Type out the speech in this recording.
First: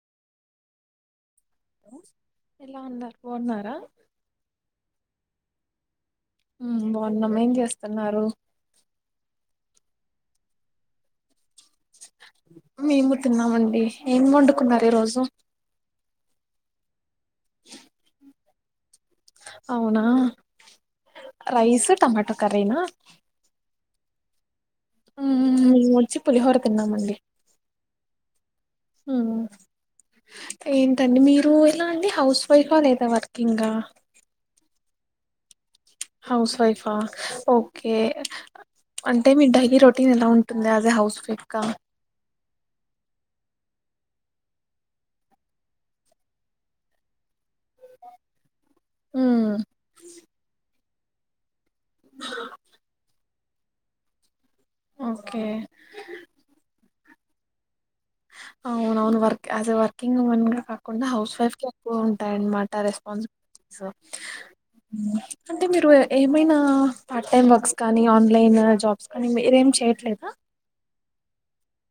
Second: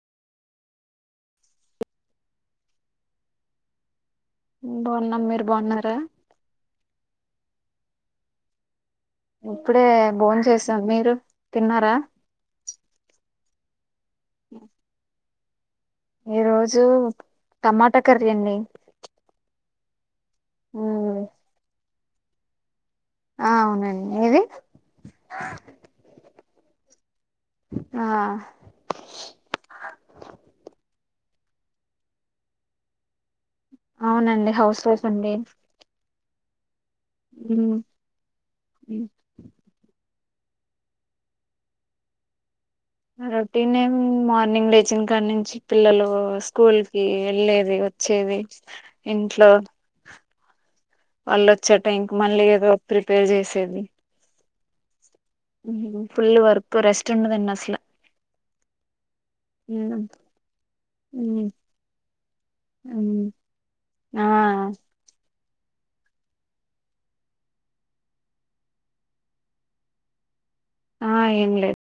ఎలా ఉన్నారు బావున్నారా బాన్నాం మీరు బాన్నారా హ్మ్ బాన్నాం ఏం జేస్తన్నారు ఇక్కడే బోన్ చేసాం మీరు తిన్నారా మేము తిన్నామండి ఏం వొండుకున్నారు ఈ రోజు ఈ రోజు టమాటా కర్రీ అండి అవునా ఉమ్, రైసు టమాటో కర్రీనా ఆ అవునండి మీది హ్మ్ మేమోచ్చి పులిహోర తిన్నామండి ఆ మ్ ఏంటండి మీరు ఎలా అండి హౌస్ వైఫా లేదా వ అవునండి హౌస్ వైఫ్ అండి. హౌస్ వైఫా ఉమ్, ఓకే ఉమ్. అంటే మీ డైలీ రొట్ [unintelligible] ఎలా ఉంటుందా అదే హౌస్ వైఫ్ కా రొటీన్ ఏం మార్నింగ్ లెచిన కాన్నించి పిల్లలు స్కూల్ కి వెళ్లే ది వచ్చేది ఉమ్ ఇంట్లో వాళ్ళోచ్చే టైమ్కి మళ్ళీ ఏదో ప్రిపేర్ చేసేది. ఓకే మ్ ఫుల్ వర్క్ రెస్ట్ ఉండదండి అసల అవునవున్ వర్క్ యాస్ ఏ వర్కింగ్ ఉమెన్గా కాకుండా హౌస్ ఉమ్, వైఫ్ కే ఎక్కువ ఉంటాయన్మాట ఉమ్. రెస్పాన్ స్ ఆ మ్ అంటే మీరు ఏమైనా పార్ట్ టైమ్ వర్క్స్ కానీ ఆన్లైన్ జాబ్స్ కానీ మీరేం చేయట్లేదా ఆ ఏం లేద్